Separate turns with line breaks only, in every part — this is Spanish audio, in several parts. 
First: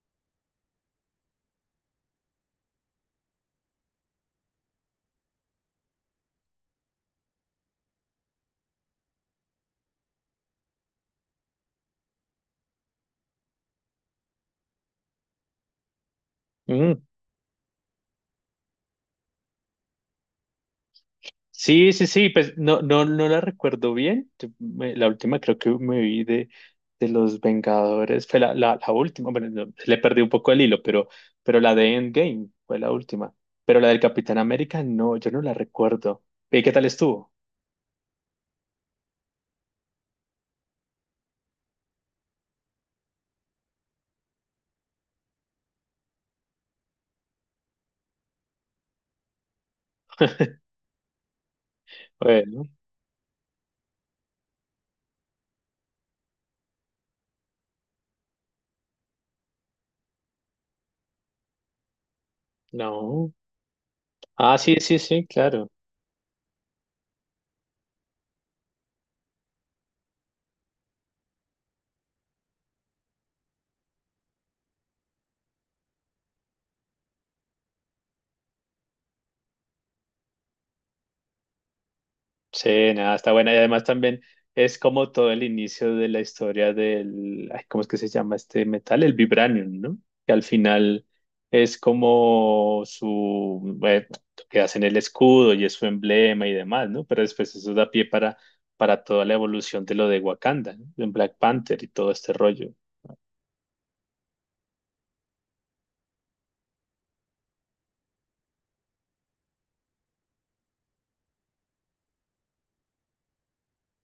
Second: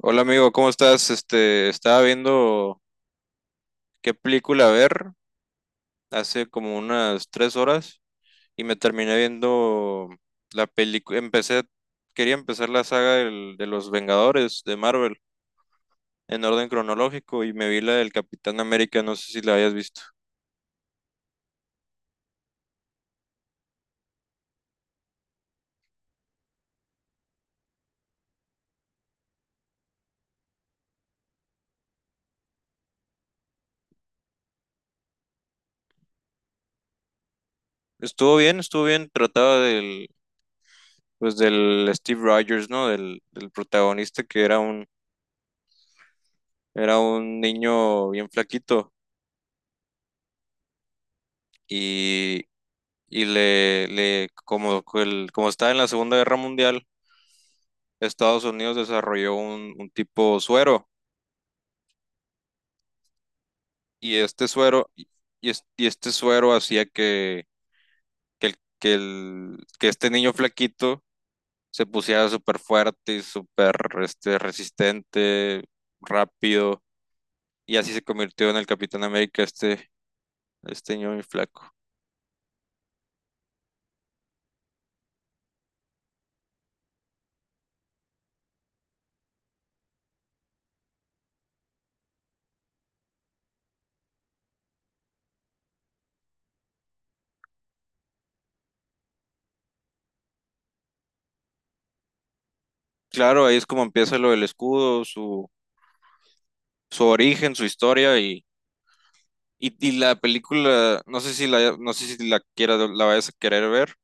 Hola amigo, ¿cómo estás? Estaba viendo qué película ver hace como unas tres horas y me terminé viendo la película. Quería empezar la saga de los Vengadores de Marvel en orden
Mm,
cronológico y me vi la del Capitán América, no sé si la hayas visto.
sí, sí, sí, pues no, no, no la recuerdo bien. La última creo que me vi de Los Vengadores, fue la última, bueno, no, le perdí un poco el hilo, pero la de Endgame fue la última. Pero la del Capitán América, no, yo no la recuerdo. ¿Y qué tal estuvo?
Estuvo bien, trataba pues del Steve Rogers, ¿no? Del protagonista que era un niño bien flaquito
Bueno,
y le como, que el- como estaba en la Segunda Guerra Mundial, Estados Unidos desarrolló un tipo suero
no.
y este
Ah, sí,
suero
sí,
y,
sí, claro.
y este suero hacía que este niño flaquito se pusiera súper fuerte y súper resistente, rápido y así se convirtió en el Capitán América este niño muy flaco.
Sí, nada, está buena. Y además también es como todo el inicio de la historia del, ay, ¿cómo es que se llama este metal? El vibranium, ¿no? Que al final es como su, bueno, que hacen el escudo y es su emblema y demás, ¿no? Pero después eso da pie para toda la evolución de lo de Wakanda, ¿no? En Black Panther y todo este rollo.
Claro, ahí es como empieza lo del escudo, su origen, su historia. Y y la película, no sé si la la vayas a querer ver,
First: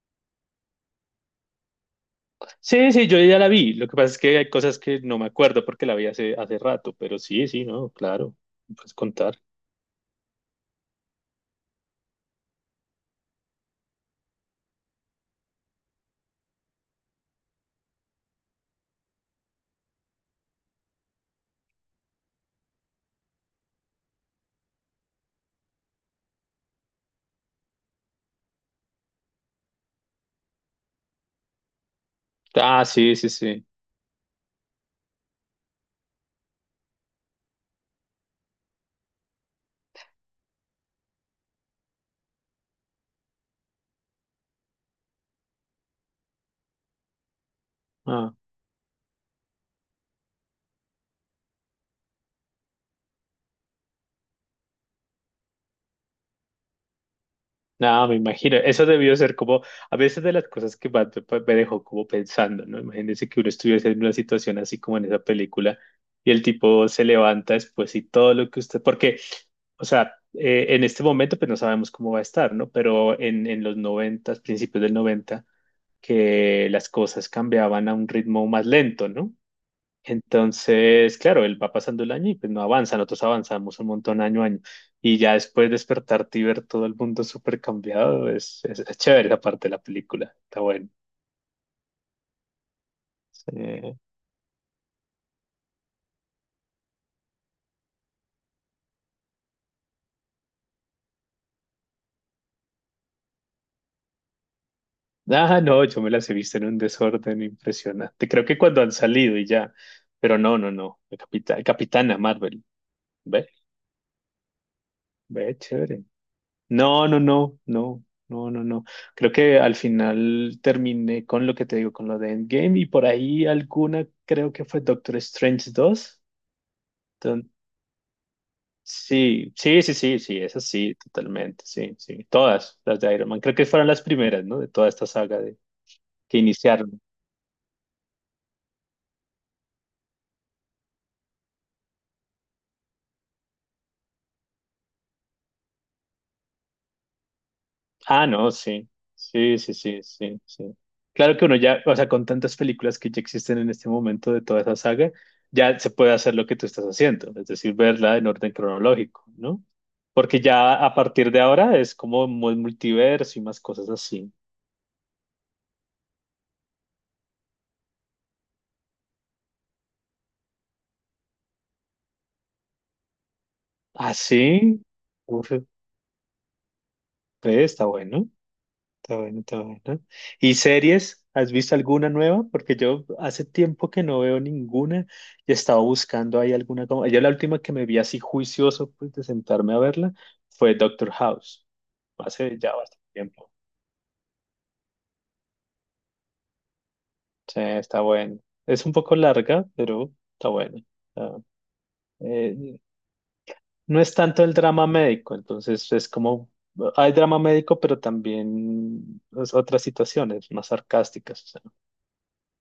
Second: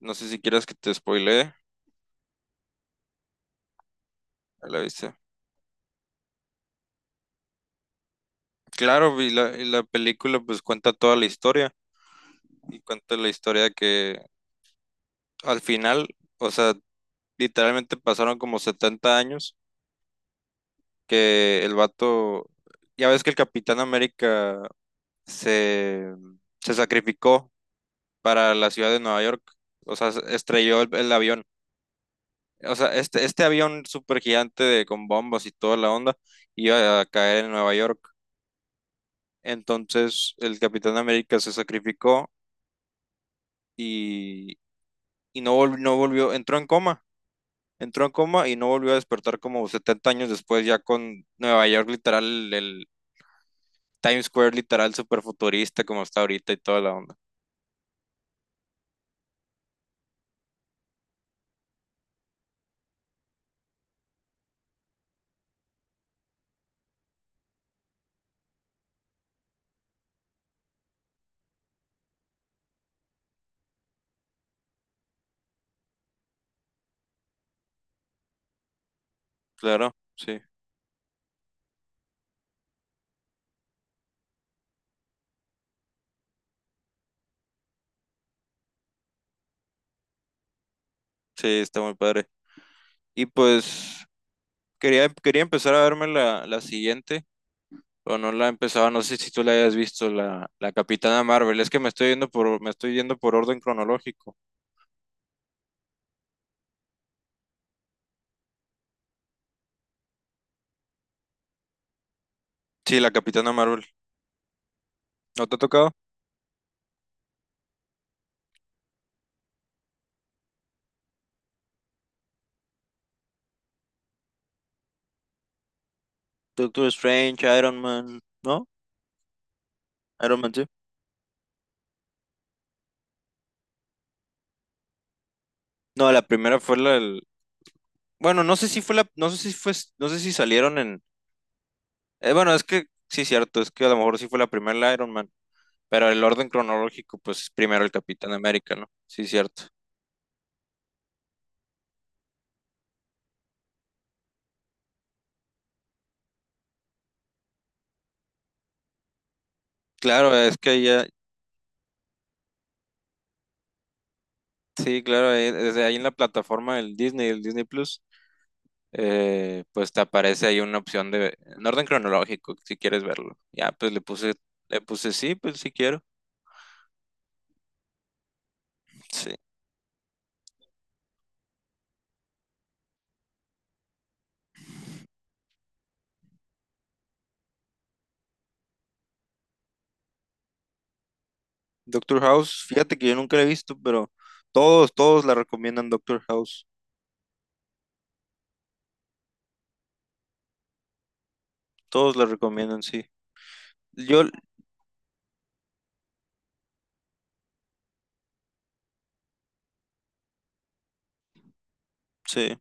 no sé si quieras que te spoilee,
Sí, sí, yo ya la vi. Lo que pasa es que hay
ya la
cosas que
viste.
no me acuerdo porque la vi hace, hace rato, pero sí, sí, no, claro, puedes
Claro,
contar.
y la película pues cuenta toda la historia, y cuenta la historia que al final, o sea, literalmente pasaron como 70 años que el vato, ya ves que el Capitán América se, se sacrificó para la ciudad de Nueva York, o sea, estrelló el avión. O
Ah,
sea,
sí, sí,
este
sí.
avión súper gigante de, con bombas y toda la onda iba a caer en Nueva York. Entonces el Capitán América se sacrificó y, y no, no volvió, entró en
Ah.
coma y no volvió a despertar como 70 años después, ya con Nueva York literal, el Times Square literal súper futurista como está ahorita y toda la onda.
No, me imagino. Eso debió ser como, a veces de las cosas que más me dejó como pensando, ¿no? Imagínense que uno estuviese en una situación así como en esa película y el tipo se levanta después y todo lo que usted, porque, o sea, en este momento pues no sabemos cómo va a estar, ¿no? Pero en los noventas, principios del noventa, que las cosas cambiaban a un ritmo más lento, ¿no?
Claro, sí,
Entonces, claro, él va pasando el año y pues no avanza, nosotros avanzamos un montón año a año. Y ya después despertarte y ver todo el mundo súper cambiado, es chévere la parte de la película, está bueno.
sí, está muy padre. Y
Eh,
pues quería empezar a verme la siguiente, o no la empezaba, no sé si tú la hayas visto, la Capitana Marvel. Es que me estoy yendo me estoy yendo por orden cronológico.
ah, no, yo me las he visto en un desorden impresionante. Creo que cuando han salido y ya, pero no, no, no, el Capitán, Capitana Marvel,
Sí, la
ve,
Capitana Marvel. ¿No te
ve,
ha tocado?
chévere. No, no, no, no, no, no, no. Creo que al final terminé con lo que te digo, con lo de Endgame y por ahí alguna, creo que fue Doctor Strange 2.
Doctor Strange,
Enton-
Iron Man, ¿no?
sí, sí, sí, sí, sí,
Iron Man sí.
esas sí, totalmente, sí, sí. Todas las de Iron Man, creo que fueron las primeras, ¿no? De toda esta saga de,
No, la
que
primera fue la
iniciaron.
del- Bueno, no sé si fue la, no sé si fue, no sé si salieron en. Bueno, es que sí, cierto, es que a lo mejor sí fue la primera la Iron Man, pero el orden cronológico, pues primero el
Ah,
Capitán
no,
América, ¿no?
sí,
Sí,
sí,
cierto.
sí, sí, sí, sí. Claro que uno ya, o sea, con tantas películas que ya existen en este momento de toda esa saga, ya se puede hacer lo que tú estás haciendo, es decir, verla en orden cronológico, ¿no?
Claro,
Porque
es
ya
que
a
ya,
partir de ahora es como muy multiverso y más cosas así.
sí, claro, desde ahí en la plataforma del Disney, el Disney Plus. Pues te aparece ahí una opción de en orden cronológico, si quieres verlo.
Ah,
Le
sí,
puse sí,
uf,
pues sí quiero.
ve, está bueno. Está
Sí.
bueno, está bueno. ¿Y series? ¿Has visto alguna nueva? Porque yo hace tiempo que no veo ninguna y estaba buscando ahí alguna. Como... yo la última que me vi así juicioso pues, de sentarme a verla fue Doctor House.
Doctor
Hace
House,
ya
fíjate
bastante
que yo nunca la he
tiempo.
visto, pero todos, todos la recomiendan Doctor House.
Sí, está bueno. Es un poco larga, pero está bueno. Está-
Todos la
eh,
recomiendan, sí.
no es
Yo,
tanto el drama médico, entonces es como... hay drama médico, pero también pues, otras situaciones más sarcásticas. O sea,
sí,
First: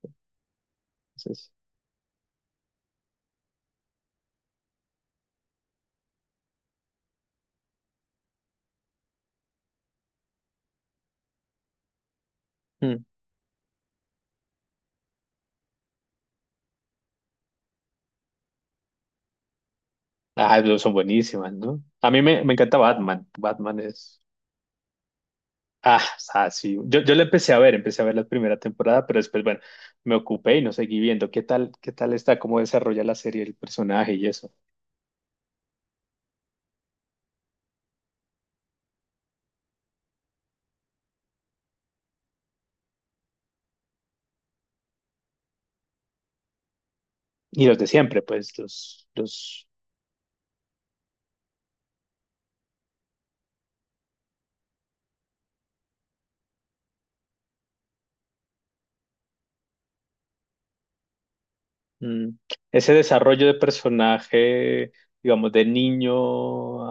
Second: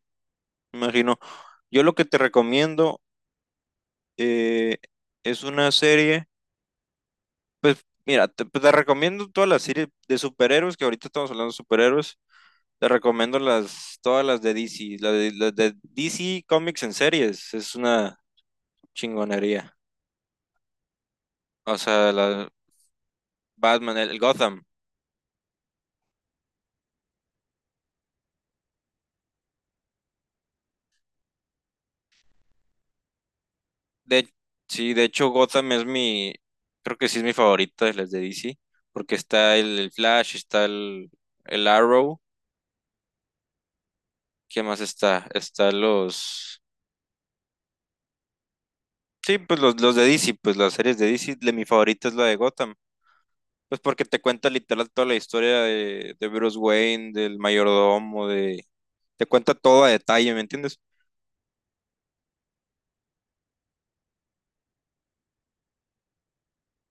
me imagino.
entonces,
Yo lo que te recomiendo eh, es una serie, pues mira, pues, te recomiendo todas las series de superhéroes, que ahorita estamos hablando de superhéroes. Te recomiendo todas las de DC, las de DC Comics en series, es una chingonería.
ah, pero son buenísimas,
O
¿no?
sea,
A mí me,
la
me encanta Batman. Batman
Batman, el
es...
Gotham.
ah, o sea, sí. Yo la empecé a ver la primera temporada, pero después, bueno, me ocupé y no seguí viendo qué tal está, cómo desarrolla la serie, el personaje y
De,
eso.
sí, de hecho Gotham es mi, creo que sí es mi favorita de las de DC, porque está el Flash, el Arrow, ¿qué más está? Está
Y los de siempre, pues,
sí, pues
los
los de DC, pues las series de DC, de, mi favorita es la de Gotham. Pues porque te cuenta literal toda la historia de Bruce Wayne, del mayordomo, de... Te cuenta todo a detalle, ¿me entiendes?
mm. Ese desarrollo de personaje, digamos, de niño,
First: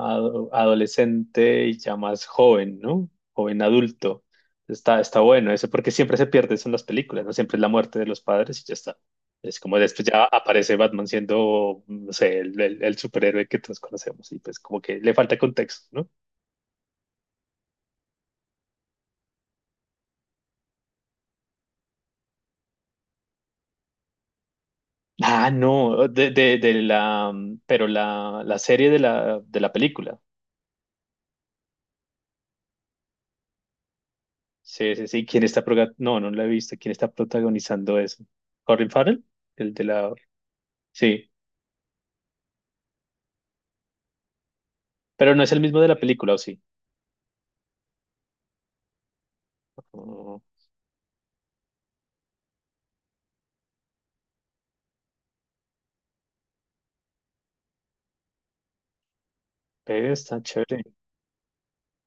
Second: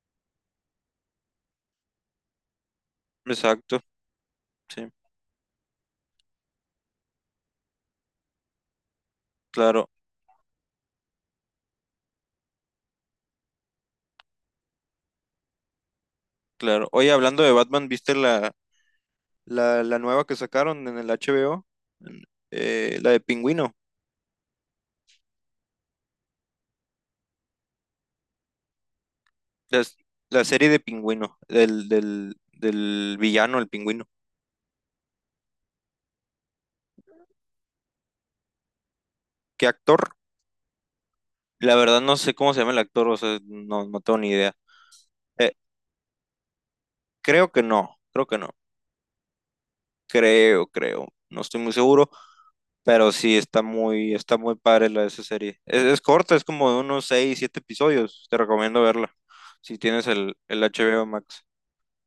adolescente y ya más joven, ¿no? Joven
Exacto,
adulto.
sí,
Está, está bueno eso, porque siempre se pierde eso en las películas, ¿no? Siempre es la muerte de los padres y ya está. Es como
claro,
después ya aparece Batman siendo, no sé, el superhéroe que todos conocemos y pues como que le falta contexto, ¿no?
claro. Oye, hablando de Batman, ¿viste la nueva que sacaron en el HBO? En- la de Pingüino,
Ah, no, de la, pero la serie de la
la,
película.
la serie de Pingüino, del villano, el Pingüino.
Sí, sí, sí. No, no la he visto. ¿Quién está protagonizando eso? ¿Colin Farrell?
¿Qué
El de la...
actor?
sí,
La verdad no sé cómo se llama el actor, o sea, no, no tengo ni idea.
pero no
Eh,
es el mismo de la película, ¿o sí?
Creo que no, creo que no,
Oh,
creo, creo, no estoy muy seguro. Pero sí, está muy padre la de esa serie. Es corta, es como de unos 6 7 episodios. Te recomiendo verla. Si tienes
pero está
el
chévere.
HBO Max.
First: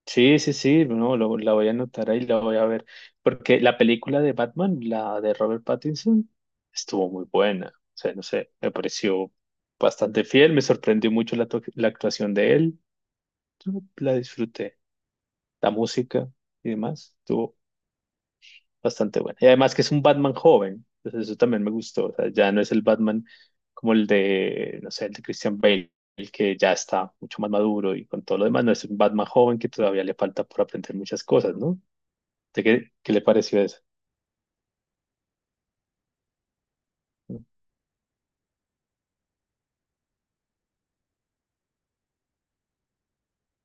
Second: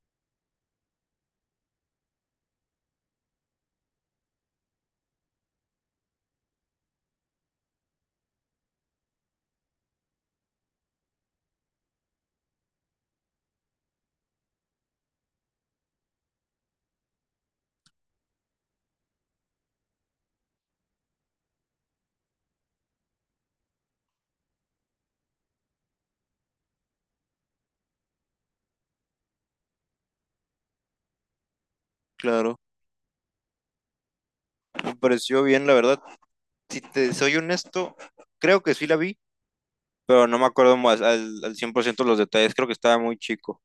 Sí, sí, sí. No, lo- la voy a anotar ahí, la voy a ver. Porque la película de Batman, la de Robert Pattinson, estuvo muy buena. O sea, no sé, me pareció bastante fiel. Me sorprendió mucho la actuación de él. Yo la disfruté. La música y demás. Bastante buena. Y además que es un Batman joven, entonces eso también me gustó. O sea, ya no es el Batman como el de, no sé, el de Christian Bale, el que ya está mucho más maduro y con todo lo demás, no es un Batman joven que todavía le falta por aprender muchas cosas, ¿no?
Claro.
¿De qué, qué le pareció eso?
Me pareció bien, la verdad. Si te soy honesto, creo que sí la vi, pero no me acuerdo más al 100% los detalles. Creo que estaba muy chico.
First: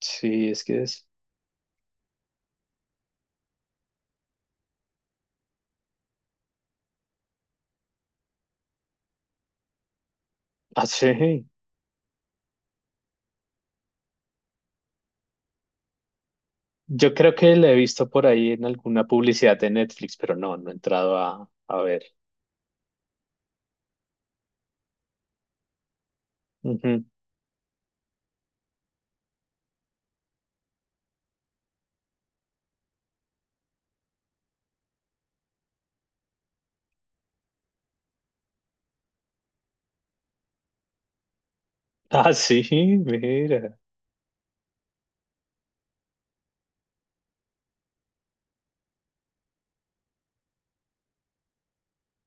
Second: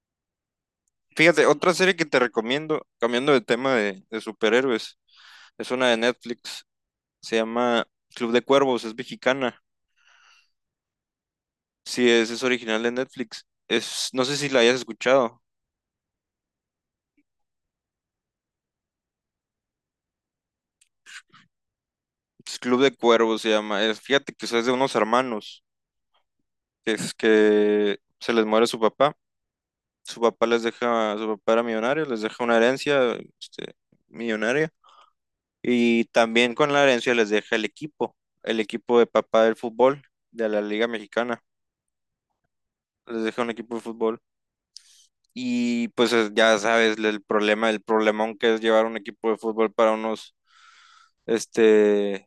Sí, es que es...
Fíjate, otra serie que te recomiendo, cambiando de tema de superhéroes, es una de Netflix. Se llama Club de Cuervos, es mexicana.
ah, sí.
Sí, es original de Netflix. Es, no sé si la hayas escuchado.
Yo creo que la he visto por ahí en alguna publicidad de Netflix, pero no, no he entrado a ver.
Es Club de Cuervos se llama. Es, fíjate que eso es de unos hermanos, que
Ujú.
es que se les muere su papá. Su papá les deja, su papá era millonario, les deja una herencia, este, millonaria. Y también con la herencia les deja el equipo de papá del fútbol, de la Liga Mexicana.
Ah, sí,
Les deja un equipo
mira.
de fútbol. Y pues ya sabes el problema, el problemón que es llevar un equipo de fútbol para unos, este,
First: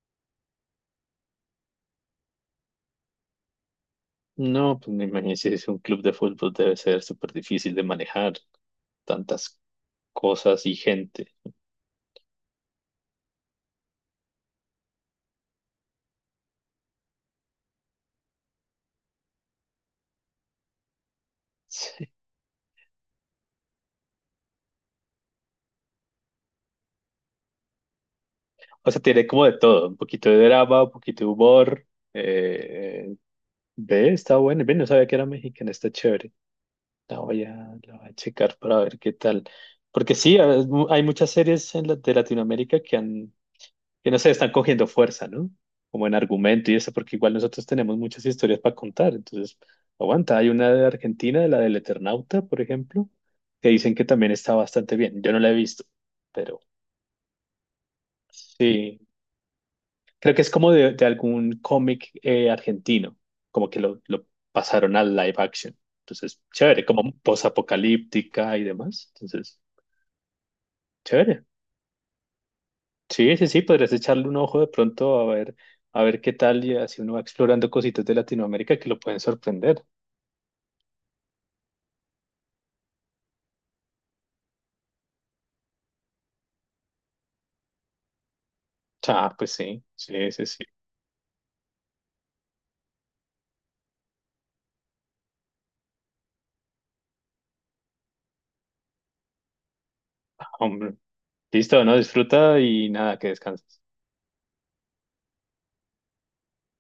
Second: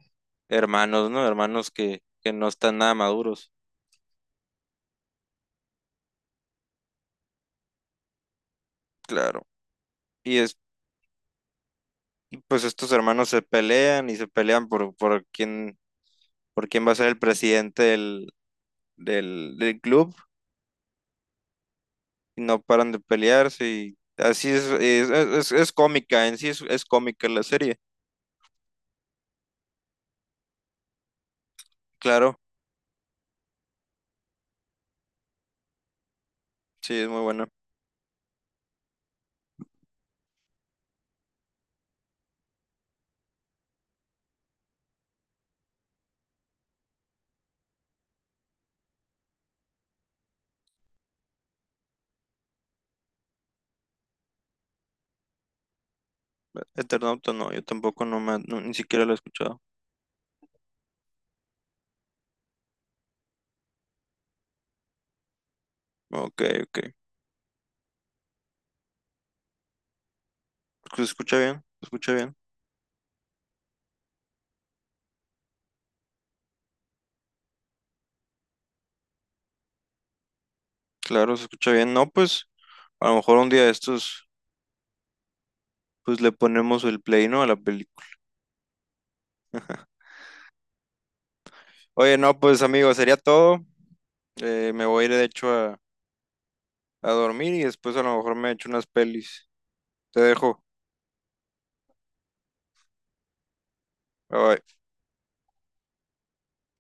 hermanos, ¿no? Hermanos que no están nada maduros.
No, pues me imagino si es un club de fútbol debe ser súper difícil de manejar.
Claro.
Tantas
Y es
cosas y gente.
Pues estos hermanos se pelean y se pelean por quién va a ser el presidente del club
Sí.
y no paran de pelearse y así es cómica, en sí es cómica la serie,
O sea, tiene como de todo, un poquito de drama, un poquito de humor.
claro,
Eh, eh, ve, está bueno. Ve, no sabía que era mexicana, está chévere.
sí, es
La
muy
voy
buena.
a, la voy a checar para ver qué tal. Porque sí, hay muchas series de Latinoamérica que han, que no sé, están cogiendo fuerza, ¿no? Como en argumento y eso, porque igual nosotros tenemos muchas historias para contar. Entonces, aguanta. Hay una de Argentina, la del Eternauta, por ejemplo, que dicen que también está bastante bien. Yo no la he visto, pero
Eternauta no, yo tampoco no, ni
sí,
siquiera la he escuchado.
creo que es como de algún cómic argentino, como que lo pasaron al live action.
Ok,
Entonces,
ok,
chévere, como posapocalíptica y demás. Entonces, chévere.
se escucha bien,
Sí, sí, sí, podrías echarle un ojo de pronto a ver qué tal y así uno va explorando cositas de Latinoamérica que lo pueden sorprender.
claro, se escucha bien, no, pues a lo mejor un día de estos, pues le ponemos el play, ¿no? A la película.
Ah, pues sí, sí, sí, sí.
Oye, no, pues amigo, sería todo. Me voy a ir de hecho a dormir y después a lo mejor me echo unas pelis. Te dejo.
Hombre, listo, no disfruta y nada, que descanses.
Bye bye.